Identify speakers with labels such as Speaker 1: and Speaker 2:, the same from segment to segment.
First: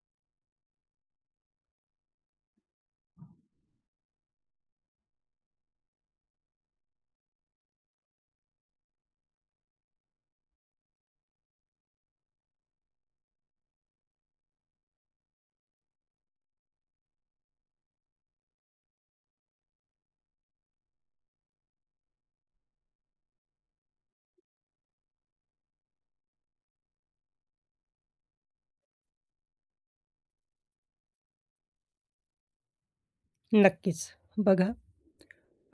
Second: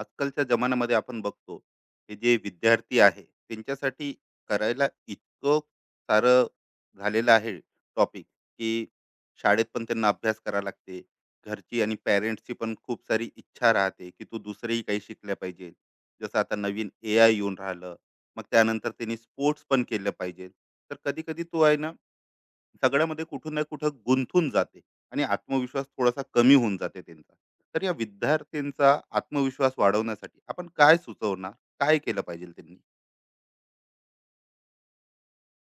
Speaker 1: आजकालच्या जमान्यामध्ये आपण बघतो, हे जे विद्यार्थी आहे त्यांच्यासाठी करायला इतकं सारं झालेलं आहे टॉपिक, की शाळेत पण त्यांना अभ्यास करावा लागते. घरची आणि पॅरेंट्सची पण खूप सारी इच्छा राहते की तू दुसरेही काही शिकल्या पाहिजे. जसं आता नवीन AI येऊन राहिलं. मग त्यानंतर त्यांनी स्पोर्ट्स पण केलं पाहिजे. तर कधी कधी तो आहे ना, सगळ्यामध्ये कुठून ना कुठं गुंतून जाते आणि आत्मविश्वास थोडासा कमी होऊन जाते त्यांचा. तर या विद्यार्थ्यांचा आत्मविश्वास वाढवण्यासाठी आपण काय सुचवणार? काय केलं पाहिजे त्यांनी?
Speaker 2: नक्कीच. बघा,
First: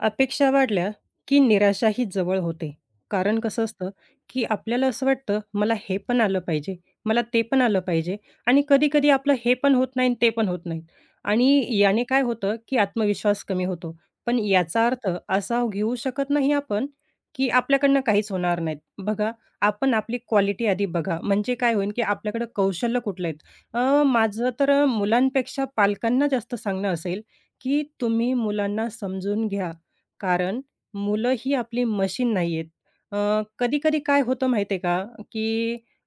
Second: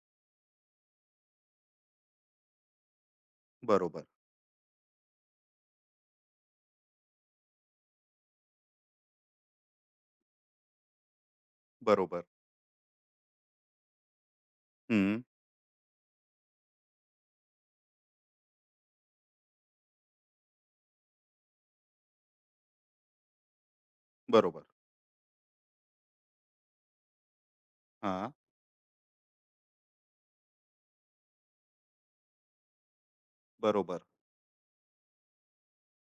Speaker 2: अपेक्षा वाढल्या, की निराशाही जवळ होते. कारण कसं असतं,
Speaker 1: बरोबर.
Speaker 2: की आपल्याला असं वाटतं, मला हे पण आलं पाहिजे, मला ते पण आलं पाहिजे आणि कधी-कधी आपलं हे पण होत नाही आणि ते पण होत नाही. आणि याने काय
Speaker 1: बरोबर.
Speaker 2: होतं, की आत्मविश्वास कमी होतो. पण याचा अर्थ
Speaker 1: हम्म.
Speaker 2: असा घेऊ शकत नाही आपण, की आपल्याकडनं काहीच होणार नाहीत. बघा, आपण आपली क्वालिटी आधी बघा. म्हणजे काय होईल, की आपल्याकडं कौशल्य कुठले आहेत? माझं
Speaker 1: बरोबर.
Speaker 2: तर मुलांपेक्षा पालकांना जास्त सांगणं असेल, की
Speaker 1: हां.
Speaker 2: तुम्ही मुलांना समजून घ्या. कारण मुलं ही आपली मशीन नाही आहेत.
Speaker 1: बरोबर.
Speaker 2: कधी-कधी काय होतं माहिती आहे का, की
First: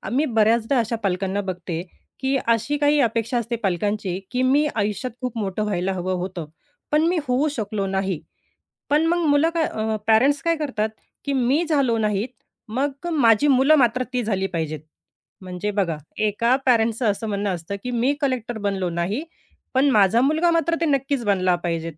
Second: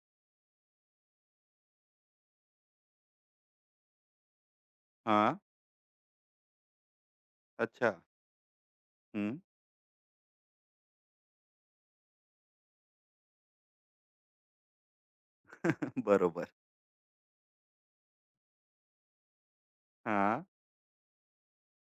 Speaker 2: आम्ही बऱ्याचदा अशा पालकांना बघते, की अशी काही अपेक्षा असते पालकांची, की मी आयुष्यात
Speaker 1: हां.
Speaker 2: खूप मोठं व्हायला हवं होतं, पण मी होऊ शकलो
Speaker 1: अच्छा.
Speaker 2: नाही. पण मग
Speaker 1: हम्म.
Speaker 2: मुलं काय पॅरेंट्स काय करतात, की मी झालो नाहीत, मग माझी मुलं मात्र ती झाली पाहिजेत. म्हणजे बघा,
Speaker 1: बरोबर.
Speaker 2: एका पॅरेंट्सचं असं म्हणणं असतं, की मी कलेक्टर बनलो नाही, पण माझा
Speaker 1: हां.
Speaker 2: मुलगा मात्र ते नक्कीच बनला पाहिजेत.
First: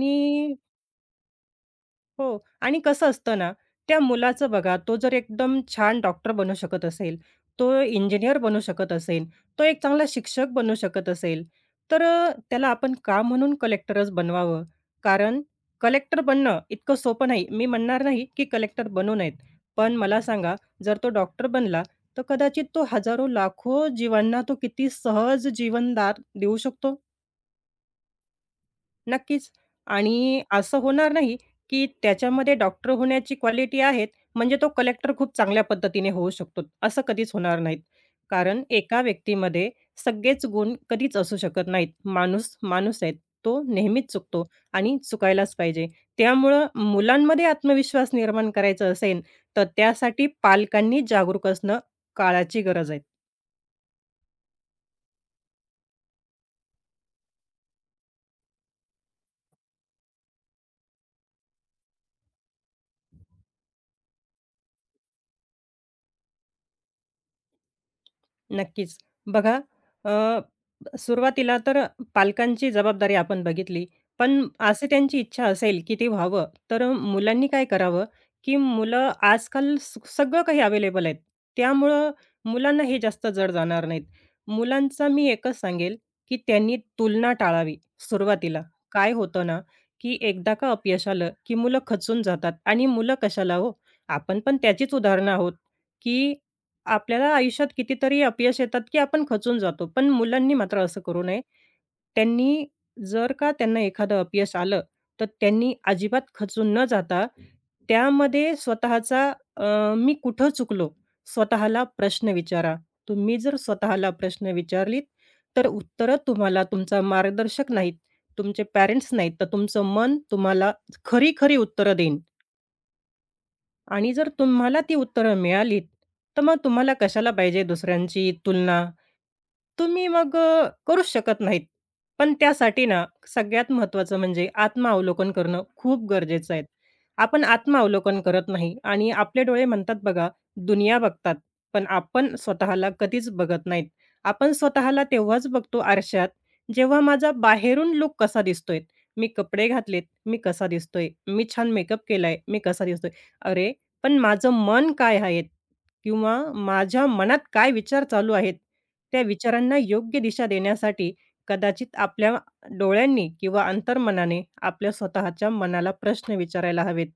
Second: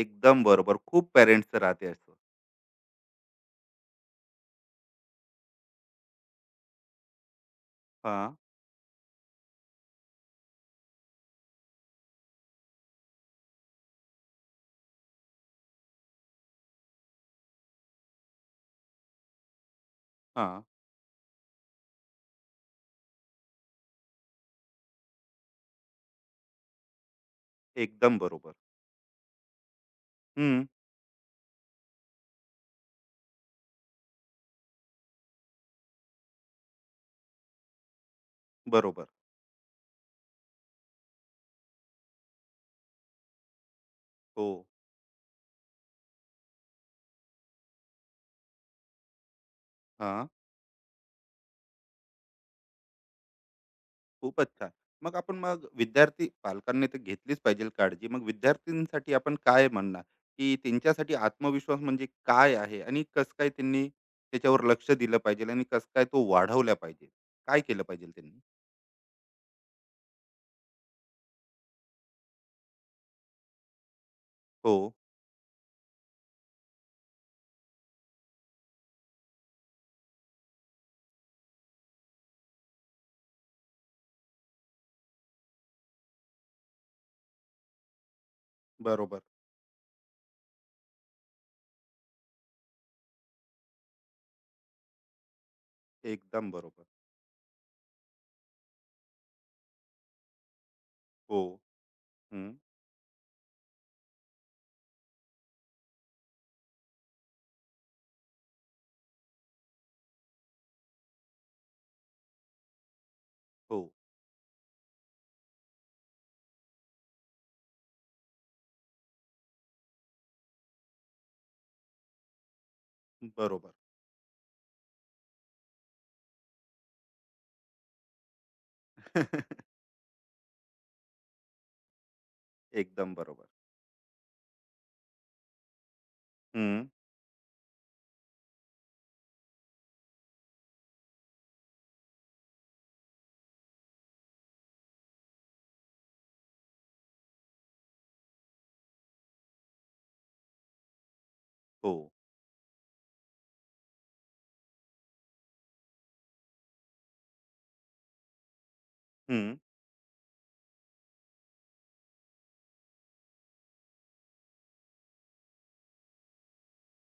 Speaker 1: एकदम बरोबर, खूप पेरेंट्स राहते असं.
Speaker 2: हो आणि कसं असतं ना, त्या मुलाचं बघा, तो जर एकदम छान डॉक्टर बनू शकत असेल, तो
Speaker 1: हां.
Speaker 2: इंजिनियर बनू शकत असेल, तो एक चांगला शिक्षक बनू शकत असेल, तर त्याला आपण का म्हणून कलेक्टरच बनवावं? कारण कलेक्टर बनणं इतकं सोपं नाही. मी म्हणणार नाही, की कलेक्टर बनू नयेत. पण मला सांगा,
Speaker 1: हां.
Speaker 2: जर तो डॉक्टर बनला, तर कदाचित तो हजारो, लाखो जीवांना तो किती सहज जीवनदान देऊ शकतो?
Speaker 1: एकदम बरोबर.
Speaker 2: नक्कीच. आणि
Speaker 1: हम्म.
Speaker 2: असं होणार नाही, की त्याच्यामध्ये डॉक्टर होण्याची क्वालिटी आहेत, म्हणजे तो कलेक्टर खूप चांगल्या पद्धतीने होऊ शकतो. असं कधीच होणार नाहीत. कारण एका
Speaker 1: बरोबर.
Speaker 2: व्यक्तीमध्ये सगळेच गुण कधीच असू शकत नाहीत. माणूस, माणूस आहे. तो नेहमीच चुकतो
Speaker 1: हो.
Speaker 2: आणि चुकायलाच पाहिजे. त्यामुळं मुलांमध्ये आत्मविश्वास निर्माण करायचा असेल, तर
Speaker 1: हां.
Speaker 2: त्यासाठी पालकांनी जागरूक असणं काळाची गरज आहे.
Speaker 1: खूपच छान. मग आपण मग विद्यार्थी पालकांनी तर घेतलीच पाहिजे काळजी. मग विद्यार्थींसाठी आपण काय म्हणणार, की त्यांच्यासाठी आत्मविश्वास म्हणजे काय आहे आणि कसं काय त्यांनी त्याच्यावर लक्ष दिलं पाहिजे आणि कसं काय तो वाढवला पाहिजे? काय केलं पाहिजे त्यांनी?
Speaker 2: नक्कीच. बघा सुरुवातीला तर पालकांची जबाबदारी आपण बघितली. पण
Speaker 1: हो,
Speaker 2: असे त्यांची इच्छा असेल, की ते व्हावं, तर मुलांनी काय करावं, की मुलं आजकाल सगळं काही अवेलेबल आहेत. त्यामुळं मुलांना हे जास्त जड जाणार नाहीत. मुलांचा मी एकच सांगेल, की त्यांनी तुलना टाळावी सुरुवातीला. काय
Speaker 1: बरोबर.
Speaker 2: होतं ना, की एकदा का अपयश आलं, की मुलं खचून जातात आणि मुलं कशाला हो, आपण पण त्याचीच उदाहरणं आहोत, की
Speaker 1: एकदम बरोबर.
Speaker 2: आपल्याला आयुष्यात कितीतरी अपयश येतात, की आपण खचून जातो. पण मुलांनी मात्र असं करू
Speaker 1: हो.
Speaker 2: नये.
Speaker 1: हं.
Speaker 2: त्यांनी जर का त्यांना एखादं अपयश आलं, तर त्यांनी अजिबात खचून न जाता त्यामध्ये स्वतःचा मी कुठं चुकलो? स्वतःला प्रश्न विचारा. तुम्ही जर
Speaker 1: हो.
Speaker 2: स्वतःला प्रश्न विचारलीत, तर उत्तरं तुम्हाला तुमचा मार्गदर्शक नाहीत, तुमचे पॅरेंट्स नाहीत, तर तुमचं मन तुम्हाला खरी-खरी उत्तरं देईन.
Speaker 1: बरोबर.
Speaker 2: आणि जर तुम्हाला ती उत्तरं मिळालीत, तर मग तुम्हाला कशाला पाहिजे दुसऱ्यांची तुलना? तुम्ही मग करूच शकत नाहीत. पण त्यासाठी ना,
Speaker 1: एकदम बरोबर.
Speaker 2: सगळ्यात महत्त्वाचं म्हणजे आत्मावलोकन करणं खूप गरजेचं आहे.
Speaker 1: हं.
Speaker 2: आपण आत्मावलोकन करत नाही आणि आपले डोळे म्हणतात बघा, दुनिया बघतात, पण आपण स्वतःला कधीच बघत नाहीत. आपण स्वतःला तेव्हाच बघतो आरशात, जेव्हा माझा बाहेरून लूक कसा दिसतोय, मी कपडे घातलेत, मी कसा दिसतोय, मी छान
Speaker 1: हो.
Speaker 2: मेकअप केलाय, मी कसा दिसतोय. अरे, पण माझं मन काय आहे? किंवा माझ्या मनात काय विचार चालू आहेत? त्या
Speaker 1: हं.
Speaker 2: विचारांना योग्य दिशा देण्यासाठी कदाचित आपल्या डोळ्यांनी किंवा अंतर्मनाने आपल्या स्वतःच्या मनाला प्रश्न विचारायला हवेत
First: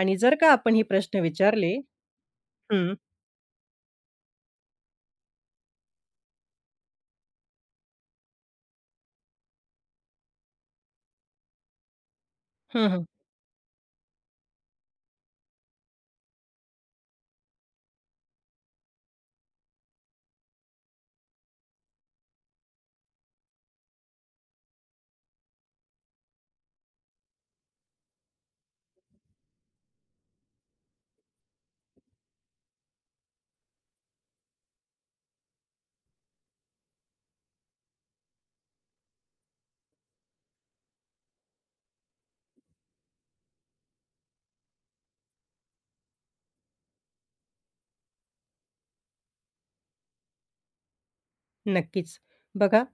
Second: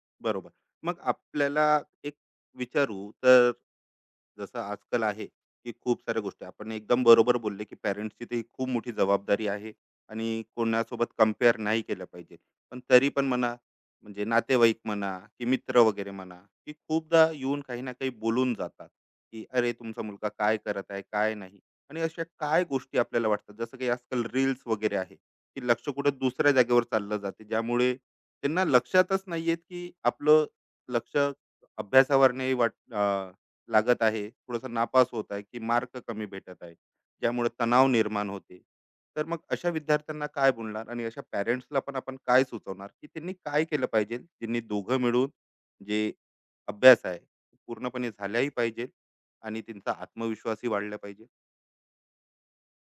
Speaker 2: आणि जर
Speaker 1: बरोबर.
Speaker 2: का आपण हे
Speaker 1: मग
Speaker 2: प्रश्न
Speaker 1: आपल्याला
Speaker 2: विचारले
Speaker 1: एक
Speaker 2: हं,
Speaker 1: विचारू तर जसं आजकाल आहे, की खूप साऱ्या गोष्टी आपण एकदम बरोबर बोलले, की पॅरेंट्सची ती खूप मोठी जबाबदारी आहे आणि कोणासोबत कंपेअर नाही केलं पाहिजे. पण
Speaker 2: हं, हं.
Speaker 1: तरी पण म्हणा, म्हणजे नातेवाईक म्हणा, की मित्र वगैरे म्हणा, की खूपदा येऊन काही ना काही बोलून जातात, की "अरे, तुमचा मुलगा काय करत आहे, काय नाही?" आणि अशा काय गोष्टी आपल्याला वाटतात, जसं की आजकाल रील्स वगैरे आहे, की लक्ष कुठं दुसऱ्या जागेवर चाललं जाते, ज्यामुळे त्यांना लक्षातच नाहीयेत की आपलं लक्ष अभ्यासावर नाही लागत आहे, थोडंसं नापास होत आहे की मार्क कमी भेटत आहे, ज्यामुळे तणाव निर्माण होते. तर मग अशा विद्यार्थ्यांना काय बोलणार आणि अशा पॅरेंट्सला पण आपण काय सुचवणार, की त्यांनी काय केलं पाहिजे, त्यांनी दोघं मिळून जे अभ्यास आहे तो पूर्णपणे झाल्याही पाहिजे आणि त्यांचा आत्मविश्वासही वाढला पाहिजे.
Speaker 2: नक्कीच. बघा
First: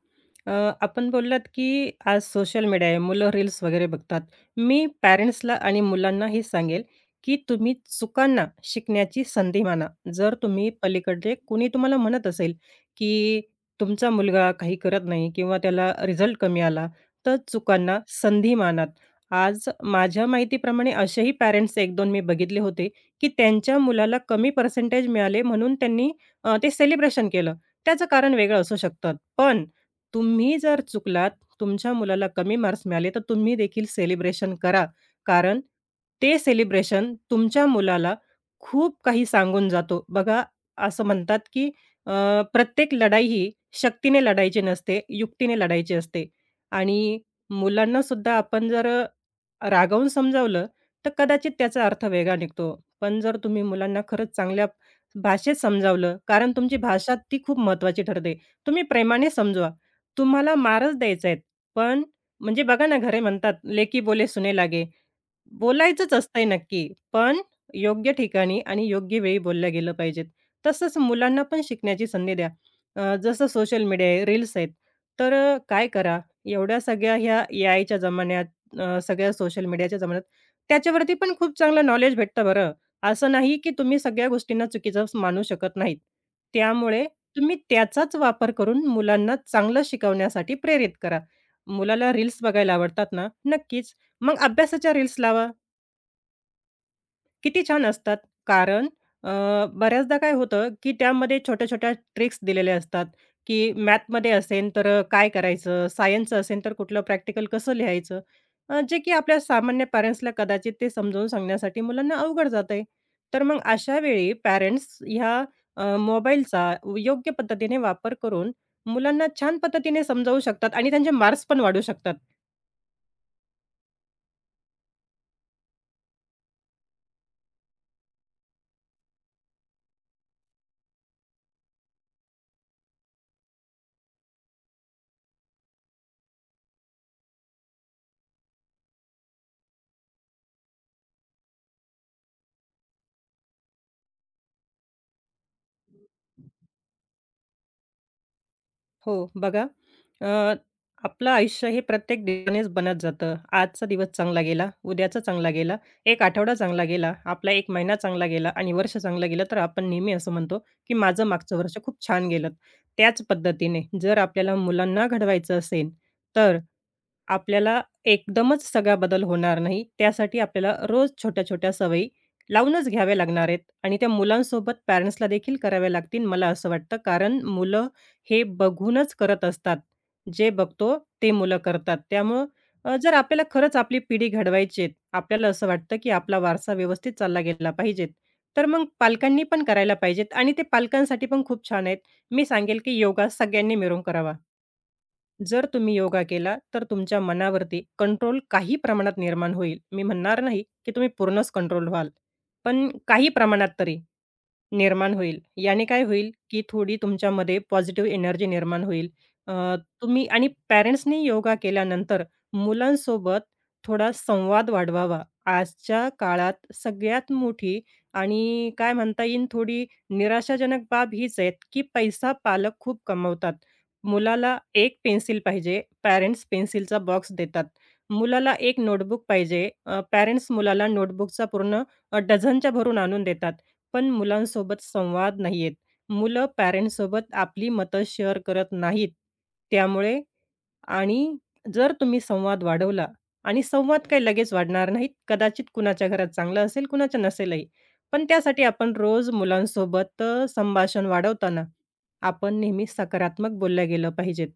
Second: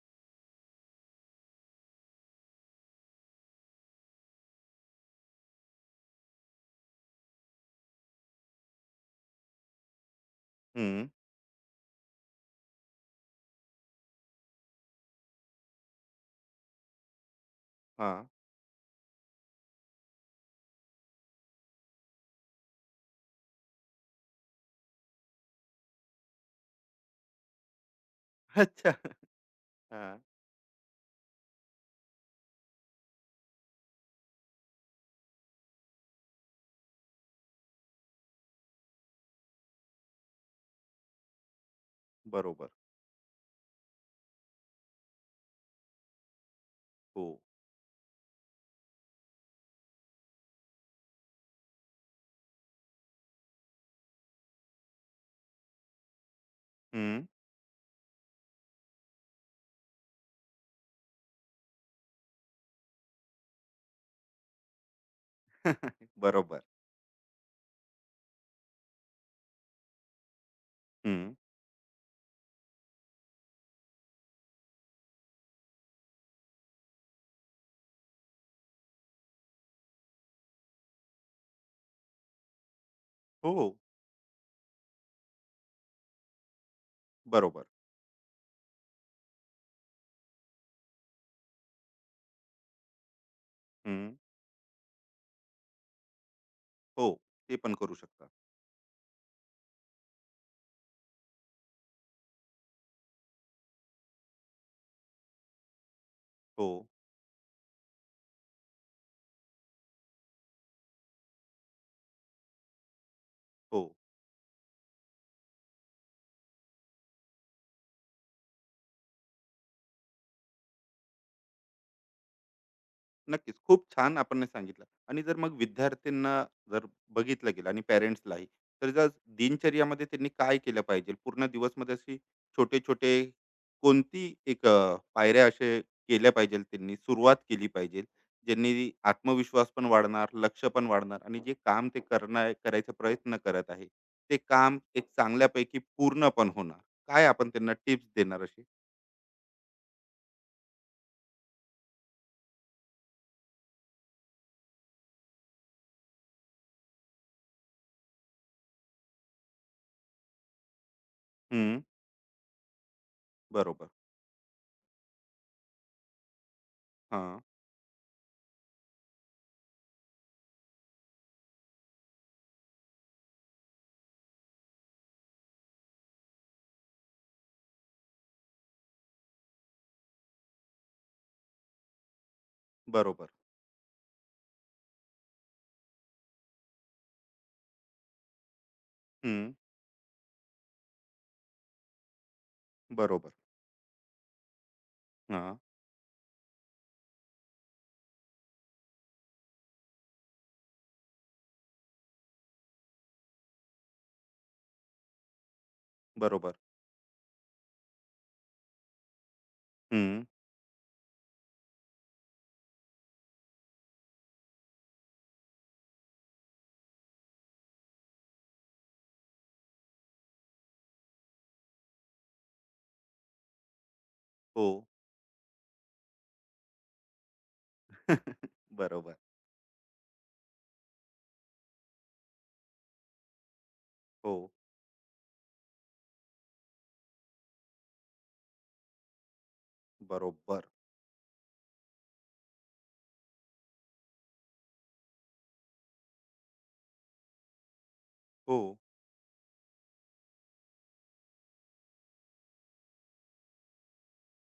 Speaker 2: अ, आपण बोललात, की आज सोशल मीडिया आहे. मुलं रील्स वगैरे बघतात. मी पॅरेंट्सला आणि मुलांना हे सांगेल, की तुम्ही चुकांना शिकण्याची संधी माना. जर तुम्ही
Speaker 1: हम्म.
Speaker 2: पलीकडले कुणी तुम्हाला म्हणत असेल, की तुमचा मुलगा काही करत नाही किंवा त्याला रिझल्ट कमी आला, तर चुकांना
Speaker 1: हा.
Speaker 2: संधी मानात. आज माझ्या माहितीप्रमाणे असेही पॅरेंट्स 1-2 मी बघितले होते, की त्यांच्या मुलाला कमी पर्सेंटेज मिळाले म्हणून त्यांनी ते सेलिब्रेशन केलं. त्याचं कारण वेगळं असू
Speaker 1: अच्छा.
Speaker 2: शकतं. पण
Speaker 1: हा.
Speaker 2: तुम्ही जर चुकलात, तुमच्या मुलाला कमी मार्क्स मिळाले, तर तुम्ही देखील सेलिब्रेशन करा. कारण ते सेलिब्रेशन तुमच्या मुलाला खूप काही सांगून जातो. बघा, असं म्हणतात की अ,
Speaker 1: बरोबर.
Speaker 2: प्रत्येक लढाई ही शक्तीने लढायची नसते, युक्तीने लढायची असते. आणि
Speaker 1: हो.
Speaker 2: मुलांनासुद्धा आपण जर रागावून समजावलं, तर कदाचित त्याचा अर्थ वेगळा निघतो. पण जर तुम्ही मुलांना खरंच चांगल्या भाषेत समजावलं, कारण तुमची भाषा
Speaker 1: हम्म.
Speaker 2: ती खूप महत्त्वाची ठरते. तुम्ही प्रेमाने समजवा. तुम्हाला मारच द्यायचा आहे, पण म्हणजे बघा ना, घरी म्हणतात, "लेकी बोले सुने लागे." बोलायचंच असतंय
Speaker 1: बरोबर.
Speaker 2: नक्की, पण योग्य ठिकाणी आणि योग्य वेळी बोलल्या गेलं पाहिजेत. तसंच
Speaker 1: हम्म.
Speaker 2: मुलांना पण शिकण्याची संधी द्या. जसं सोशल मीडिया आहे, रील्स आहेत, तर काय करा, एवढ्या सगळ्या ह्या एआयच्या जमान्यात, सगळ्या सोशल मीडियाच्या जमान्यात, त्याच्यावरती पण खूप चांगलं नॉलेज भेटतं बरं. असं नाही की
Speaker 1: हो.
Speaker 2: तुम्ही सगळ्या गोष्टींना चुकीचं मानू शकत नाहीत. त्यामुळे तुम्ही
Speaker 1: बरोबर.
Speaker 2: त्याचाच वापर करून मुलांना चांगलं शिकवण्यासाठी प्रेरित करा. मुलाला रील्स बघायला आवडतात ना? नक्कीच.
Speaker 1: हं.
Speaker 2: मग अभ्यासाच्या रील्स लावा.
Speaker 1: हो, ते
Speaker 2: किती
Speaker 1: पण
Speaker 2: छान
Speaker 1: करू
Speaker 2: असतात.
Speaker 1: शकता.
Speaker 2: कारण अ, बऱ्याचदा काय होतं, की त्यामध्ये छोट्या-छोट्या ट्रिक्स दिलेल्या असतात, की मॅथमध्ये असेल तर काय करायचं, सायन्सचं असेल
Speaker 1: हो,
Speaker 2: तर कुठलं प्रॅक्टिकल कसं लिहायचं. जे की आपल्या सामान्य पॅरेंट्सला कदाचित ते समजावून सांगण्यासाठी मुलांना अवघड जातंय. तर मग
Speaker 1: हो.
Speaker 2: अशा वेळी पॅरेंट्स ह्या मोबाईलचा योग्य पद्धतीने वापर करून मुलांना छान पद्धतीने समजावू शकतात आणि त्यांचे मार्क्स पण वाढू शकतात.
Speaker 1: नक्कीच. खूप छान आपण हे सांगितलं. आणि जर मग विद्यार्थ्यांना जर बघितलं गेलं आणि पॅरेंट्सलाही, तर जर दिनचर्यामध्ये त्यांनी काय केलं पाहिजे? पूर्ण दिवसमध्ये अशी छोटे-छोटे कोणती एक पायऱ्या असे केल्या पाहिजेल त्यांनी, सुरुवात केली पाहिजे, ज्यांनी आत्मविश्वास पण वाढणार, लक्ष पण वाढणार आणि जे काम ते करणार करायचा प्रयत्न करत आहे, ते काम एक चांगल्यापैकी पूर्ण पण होणार. काय आपण त्यांना टिप्स देणार असे?
Speaker 2: हो, बघा अ, आपलं आयुष्य हे प्रत्येक दिवसानेच बनत जातं. आजचा दिवस चांगला गेला, उद्याचा चांगला गेला, एक आठवडा चांगला गेला, आपला 1 महिना चांगला गेला आणि वर्ष चांगलं गेलं, तर आपण नेहमी असं म्हणतो, की माझं मागचं वर्ष खूप छान गेलं. त्याच पद्धतीने
Speaker 1: बरोबर.
Speaker 2: जर आपल्याला मुलांना घडवायचं असेल, तर
Speaker 1: हां,
Speaker 2: आपल्याला एकदमच सगळा बदल होणार नाही. त्यासाठी आपल्याला रोज छोट्या-छोट्या सवयी लावूनच घ्याव्या लागणार आहेत आणि त्या मुलांसोबत पॅरेंट्सला देखील कराव्या लागतील, मला असं वाटतं. कारण मुलं हे बघूनच करत असतात. जे बघतो ते मुलं करतात. त्यामुळं जर
Speaker 1: बरोबर.
Speaker 2: आपल्याला खरंच आपली पिढी घडवायची आहे, आपल्याला असं वाटतं की आपला वारसा व्यवस्थित चालला गेला पाहिजे, तर मग पालकांनी
Speaker 1: हं,
Speaker 2: पण करायला पाहिजेत आणि ते पालकांसाठी पण खूप छान आहेत. मी सांगेल की योगा
Speaker 1: बरोबर.
Speaker 2: सगळ्यांनी मिळून करावा.
Speaker 1: हां,
Speaker 2: जर तुम्ही योगा केला, तर तुमच्या मनावरती कंट्रोल काही प्रमाणात निर्माण होईल. मी म्हणणार नाही की तुम्ही पूर्णच कंट्रोल व्हाल, पण काही प्रमाणात तरी. निर्माण होईल. याने काय होईल,
Speaker 1: बरोबर.
Speaker 2: की थोडी तुमच्यामध्ये पॉझिटिव्ह एनर्जी निर्माण होईल. अ,
Speaker 1: हं,
Speaker 2: तुम्ही आणि पॅरेंट्सनी योगा केल्यानंतर मुलांसोबत थोडा संवाद वाढवावा. आजच्या काळात सगळ्यात मोठी आणि काय म्हणता येईल थोडी निराशाजनक बाब हीच आहे, की पैसा पालक खूप कमवतात. मुलाला
Speaker 1: हो.
Speaker 2: एक पेन्सिल पाहिजे, पॅरेंट्स पेन्सिलचा बॉक्स देतात. मुलाला एक
Speaker 1: बरोबर.
Speaker 2: नोटबुक पाहिजे, पॅरेंट्स मुलाला नोटबुकचा पूर्ण डझनच्या भरून आणून देतात. पण
Speaker 1: हो,
Speaker 2: मुलांसोबत संवाद नाही आहेत. मुलं पॅरेंट्ससोबत आपली मतं शेअर करत नाहीत. त्यामुळे
Speaker 1: बरोबर.
Speaker 2: आणि जर तुम्ही संवाद वाढवला आणि संवाद काही लगेच वाढणार नाहीत. कदाचित कुणाच्या घरात चांगलं असेल, कुणाच्या नसेलही. पण
Speaker 1: हो.
Speaker 2: त्यासाठी आपण रोज मुलांसोबत संभाषण वाढवताना आपण नेहमी सकारात्मक बोललं गेलं पाहिजेत.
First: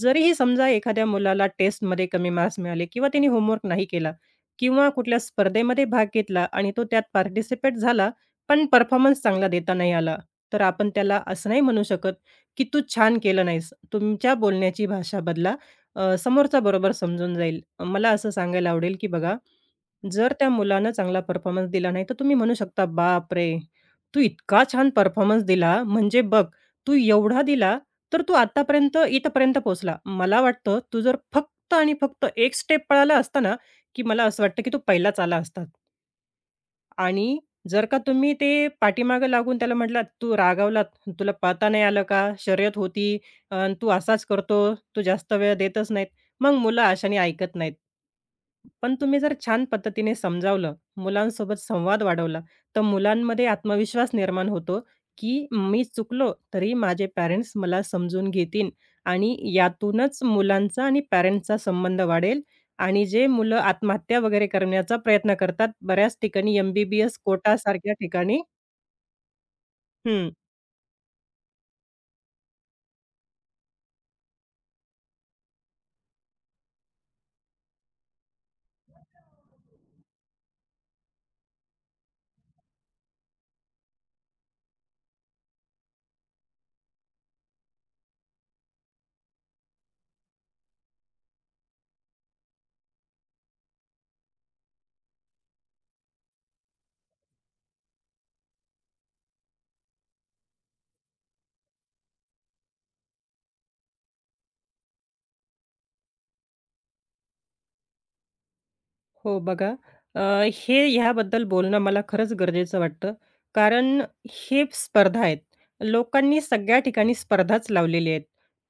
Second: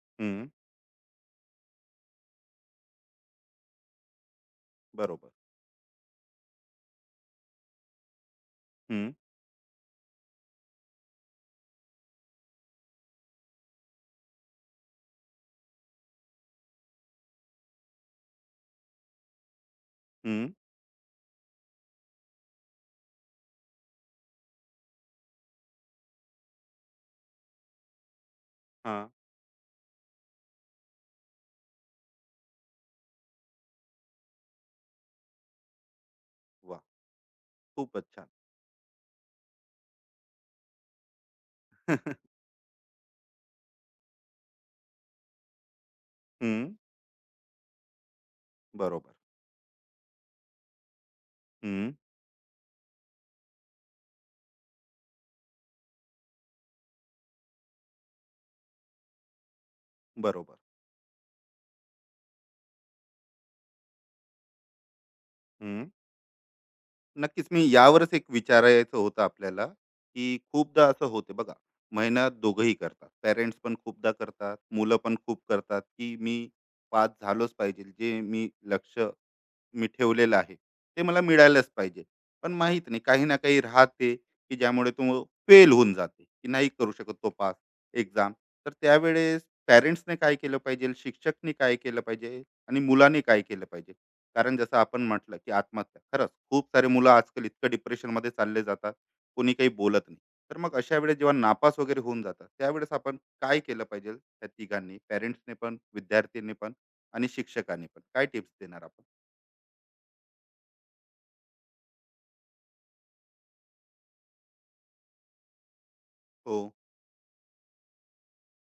Speaker 2: जरीही
Speaker 1: हं,
Speaker 2: समजा एखाद्या मुलाला टेस्टमध्ये कमी मार्क्स मिळाले किंवा त्याने होमवर्क नाही केला किंवा कुठल्या
Speaker 1: बरोबर.
Speaker 2: स्पर्धेमध्ये भाग घेतला आणि तो त्यात पार्टिसिपेट झाला, पण
Speaker 1: हं,
Speaker 2: परफॉर्मन्स चांगला देता नाही आला, तर आपण त्याला असं नाही म्हणू शकत, की "तू छान केलं नाहीस." तुमच्या बोलण्याची भाषा बदला. समोरचा बरोबर समजून जाईल. मला असं सांगायला आवडेल, की बघा, जर
Speaker 1: हं.
Speaker 2: त्या मुलानं चांगला परफॉर्मन्स दिला नाही, तर तुम्ही म्हणू शकता, "बापरे! तू इतका छान परफॉर्मन्स दिला, म्हणजे बघ, तू एवढा दिला, तर तू आत्तापर्यंत
Speaker 1: हां.
Speaker 2: इथपर्यंत पोहोचला. मला वाटतं, तू जर फक्त आणि फक्त एक स्टेप पळाला असता ना, की मला असं वाटतं, की तू पहिलाच आला असता."
Speaker 1: वाह!
Speaker 2: आणि जर का
Speaker 1: खूपच छान.
Speaker 2: तुम्ही ते पाठीमागे लागून त्याला म्हटलात, "तू रागावलात, तुला पाहता नाही आलं का? शर्यत होती अन् तू असाच करतो, तू जास्त वेळ देतच नाहीत." मग
Speaker 1: हं,
Speaker 2: मुलं अशाने ऐकत नाहीत. पण
Speaker 1: बरोबर.
Speaker 2: तुम्ही जर छान पद्धतीने समजावलं, मुलांसोबत
Speaker 1: हं,
Speaker 2: संवाद वाढवला, तर मुलांमध्ये आत्मविश्वास निर्माण होतो, की मी चुकलो तरी माझे पॅरेंट्स मला समजून घेतील आणि यातूनच
Speaker 1: बरोबर.
Speaker 2: मुलांचा आणि पॅरेंट्सचा संबंध वाढेल आणि जे मुलं आत्महत्या वगैरे करण्याचा प्रयत्न करतात,
Speaker 1: हं.
Speaker 2: बऱ्याच ठिकाणी एम बी बी
Speaker 1: नक्कीच,
Speaker 2: कोटा
Speaker 1: मी
Speaker 2: सारख्या
Speaker 1: यावरच एक
Speaker 2: ठिकाणी
Speaker 1: विचारायचं होतं आपल्याला,
Speaker 2: हं.
Speaker 1: की खूपदा असं होते बघा, मेहनत दोघंही करतात. पेरेंट्स पण खूपदा करतात, मुलं पण खूप करतात, की मी पास झालोच पाहिजे. जे मी लक्ष मी ठेवलेलं आहे ते मला मिळायलाच पाहिजे. पण माहीत नाही, काही ना काही राहते की ज्यामुळे तो फेल होऊन जाते, की नाही करू शकत तो पास एक्झाम. तर त्यावेळेस पॅरेंट्सने काय केलं पाहिजे, शिक्षकने काय केलं पाहिजे आणि मुलाने काय केलं पाहिजे? कारण जसं आपण म्हटलं की आत्महत्या, खरंच खूप सारे मुलं आजकाल इतकं डिप्रेशनमध्ये चालले जातात, कोणी काही बोलत नाही. तर मग अशा वेळेस जेव्हा नापास वगैरे होऊन जातात, त्यावेळेस आपण काय केलं पाहिजे, त्या तिघांनी, पॅरेंट्सने पण, विद्यार्थ्यांनी पण आणि शिक्षकांनी पण? काय टिप्स देणार आपण?
Speaker 2: हो बघा, अ, हे ह्याबद्दल बोलणं मला खरंच गरजेचं वाटतं. कारण हे स्पर्धा आहेत. लोकांनी
Speaker 1: हो.
Speaker 2: सगळ्या ठिकाणी स्पर्धाच लावलेली आहेत.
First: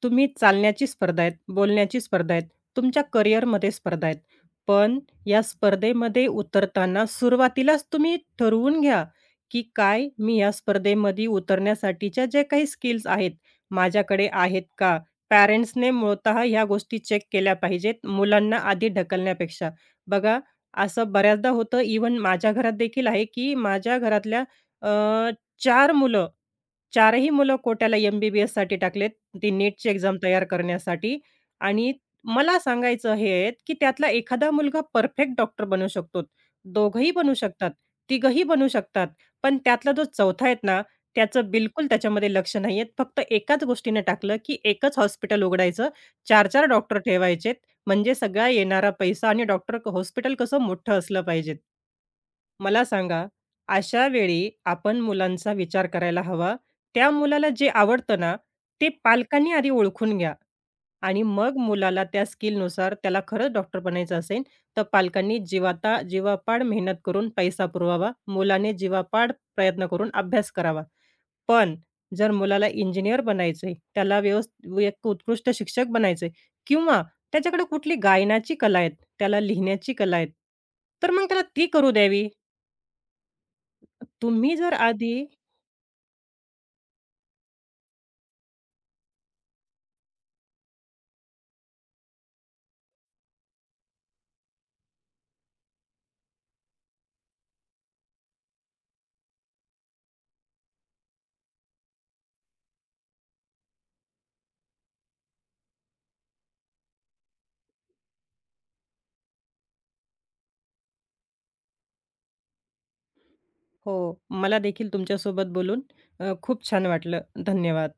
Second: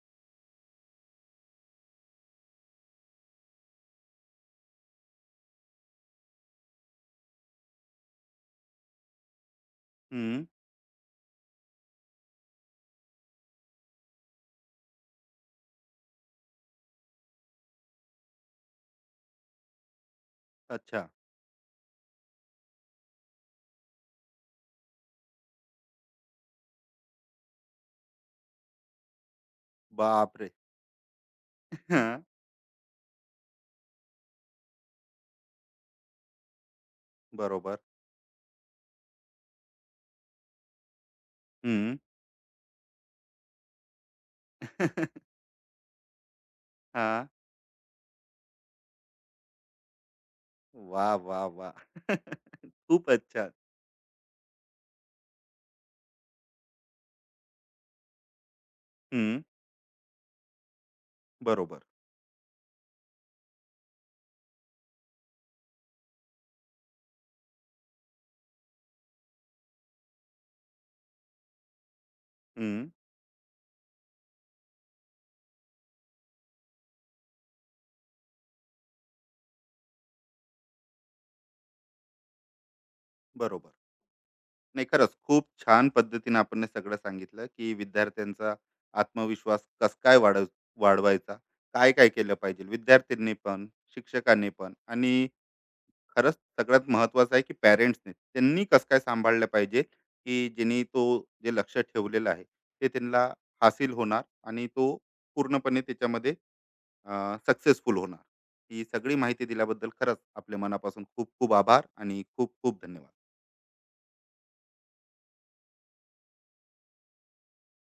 Speaker 2: तुम्ही चालण्याची स्पर्धा आहेत, बोलण्याची स्पर्धा आहेत, तुमच्या करिअरमध्ये स्पर्धा आहेत. पण या स्पर्धेमध्ये उतरताना सुरुवातीलाच तुम्ही ठरवून घ्या, की काय मी
Speaker 1: हं.
Speaker 2: या स्पर्धेमध्ये उतरण्यासाठीच्या ज्या काही स्किल्स आहेत, माझ्याकडे आहेत का? पॅरेंट्सने मूळतः ह्या गोष्टी चेक केल्या पाहिजेत, मुलांना आधी ढकलण्यापेक्षा. बघा
Speaker 1: अच्छा.
Speaker 2: असं बऱ्याचदा होतं इवन माझ्या घरात देखील आहे, की माझ्या घरातल्या अ, चार मुलं चारही मुलं कोट्याला एम-बी-बी-एससाठी टाकलेत. ती नीटची एक्झाम तयार
Speaker 1: बापरे!
Speaker 2: करण्यासाठी आणि
Speaker 1: हां.
Speaker 2: मला सांगायचं हे आहे, की त्यातला एखादा मुलगा परफेक्ट डॉक्टर बनू शकतो. दोघंही बनू शकतात,
Speaker 1: बरोबर.
Speaker 2: तिघंही बनू शकतात. पण त्यातला जो चौथा आहेत ना, त्याचं बिलकुल
Speaker 1: हं.
Speaker 2: त्याच्यामध्ये लक्ष नाही फक्त एकाच गोष्टीने टाकलं, की एकच हॉस्पिटल उघडायचं, 4-4 डॉक्टर
Speaker 1: हां.
Speaker 2: ठेवायचेत. म्हणजे सगळा येणारा पैसा आणि डॉक्टर हॉस्पिटल कसं मोठं
Speaker 1: वाह,
Speaker 2: असलं
Speaker 1: वाह,
Speaker 2: पाहिजे.
Speaker 1: वाह!
Speaker 2: मला सांगा,
Speaker 1: खूपच छान.
Speaker 2: अशा वेळी आपण मुलांचा विचार करायला हवा, त्या मुलाला जे आवडतं ना, ते
Speaker 1: हं.
Speaker 2: पालकांनी आधी ओळखून घ्या आणि मग
Speaker 1: बरोबर.
Speaker 2: मुलाला त्या स्किलनुसार त्याला खरंच डॉक्टर बनायचं असेल, तर पालकांनी जीवाता जीवापाड मेहनत करून पैसा पुरवावा. मुलाने जीवापाड प्रयत्न करून अभ्यास करावा. पण जर मुलाला
Speaker 1: हं.
Speaker 2: इंजिनिअर बनायचंय, त्याला व्यवस् एक उत्कृष्ट शिक्षक बनायचंय किंवा त्याच्याकडे कुठली गायनाची कला आहे, त्याला लिहिण्याची कला आहे, तर मग त्याला ती करू द्यावी.
Speaker 1: बरोबर.
Speaker 2: तुम्ही जर
Speaker 1: नाही,
Speaker 2: आधी
Speaker 1: खरंच खूप छान पद्धतीने आपण हे सगळं सांगितलं, की विद्यार्थ्यांचा आत्मविश्वास कसं काय वाढवायचा, काय-काय केलं पाहिजे विद्यार्थ्यांनी पण, शिक्षकांनी पण. आणि खरंच सगळ्यात महत्वाचं आहे की पॅरेंट्सने त्यांनी कसं काय सांभाळलं पाहिजे, की ज्यांनी तो जे लक्ष ठेवलेलं आहे ते त्यांना हासिल होणार आणि तो पूर्णपणे त्याच्यामध्ये सक्सेसफुल होणार. ही सगळी माहिती दिल्याबद्दल खरंच आपल्या मनापासून खूप खूप आभार आणि खूप खूप धन्यवाद.
Speaker 2: हो, मला देखील तुमच्यासोबत बोलून खूप छान वाटलं. धन्यवाद.